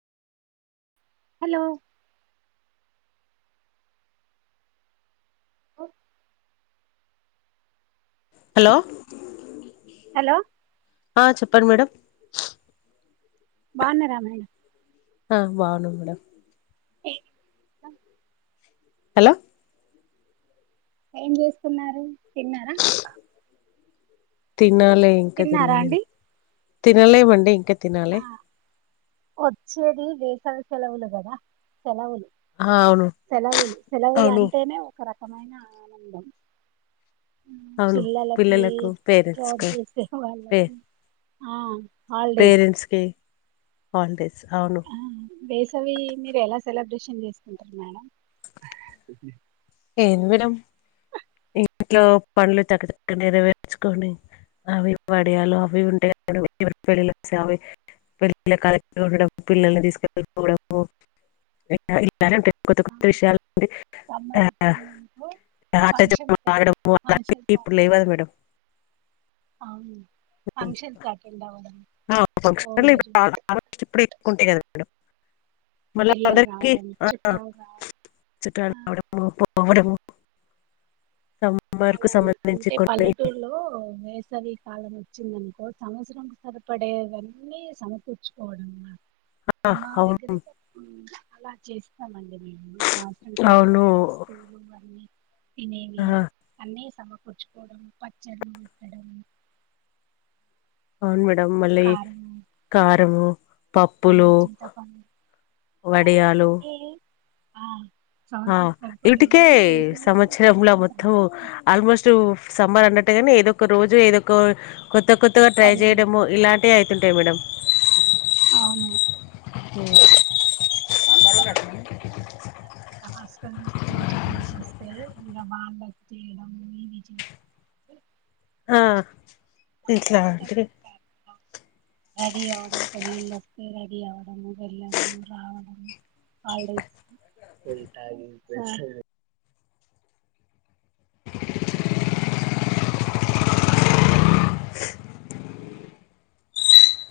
Hello hello hello ఆ చెప్పండ్ madam బాన్నార మేడం ఆ బావునం మేడం ఏ హలో ఏం చేసుకున్నారు తిన్నారా. తినాలి ఇంకా తిన్నారా తినలేదు. అండి తినలేంమండి ఇంక్ తినాలే ఒచ్చేది, వేసల్ సలవులు కదా సెలవులు, ఆ అవును సెలవులు, సెలవులు అవును అంటేనే ఒక రక వమైన ఆనందం అవును పిల్లలకి పిల్లలకు పేరెంట్స్ జాబ్ కు చేసే పే వాళ్ళకి ఆ హాలిడేస్ కె హాలిడేస్ అవును ఆ, వేసవి మీరు ఎలా సెలబ్రేషన్ చేసుకుంటున్నారా మేడం ఏంది మేడం ఇంట్లో పండ్లు చక్క చక్క నెరవేర్చుకొని అవి వడియాలు అవి ఉంటాయి పెళ్ళి అవి పెళ్ళి క ఉండ పిల్లల్ని తీసుకెళ్ళిపోవడము ఇలా ఉంటా కొత్త కొత్త విషయాలుడి సమ్మర్ ఆ వచ్చిందనుకో ఆట ఫంక్షన్స్ డడ అ ఫంక్షన్స్ ఇప్పుడు అటెండ్ లేవదు మేడం అవును ఫంక్షన్స్ అటెండ్ అవ్వ ఆ ఫంక్షన్ లేవన్న ఆడోచ్చు ఇప్పుడు ఎక్ంటే కదా మేడం మల్ల పిల్లలు వాళ్లకి రావడం ఆ చుట్టాలు రావడం చుట్టాలు ఆ, రావడము బోవడము దమ్ అన అంటే పల్లెటూరులో వేసవి కాలం వచ్చింద సంవత్సరంకు సరిపడేవన్నీ సమకూర్చుకోవడం ఆ, మా అవును దగ్గరతే అలా చేస్తామండి సంవత్సరానికి అవును సరిపడే వస్తులు అన్నీ ఆ, తినేవి సమ కుడిచుపోడం పచ్చలు ఉపడ అవును మేడం మళ్ళీ కారంము పప్పులు ఇలా వడియాలు ఏ ఆ ఆ సంవత్సరం ఇవిటికే సరిపడేవన్నీ వేసవిలోనే సంవత్సరమల మొత్త వేసుకుంటాము ఆల్మోస్ట్ సమ్మర్ అన్న టైం ఏదో ఒక రోజు ఏదో ఒక కొత్త కొత్తగా ట్రై పని చేయడము ఉంటది ఇలాంటివి అయితుంటాయి మేడం అవును మ నుంచి పిల్లలు వస్తే ఇలా వాళ చేయడం ఇవి చే ఆ ఇట్లా అంటే పెళ్ళ వస్తే రెడీ అవడము వెళ్లడము రావడము హాలిడేస్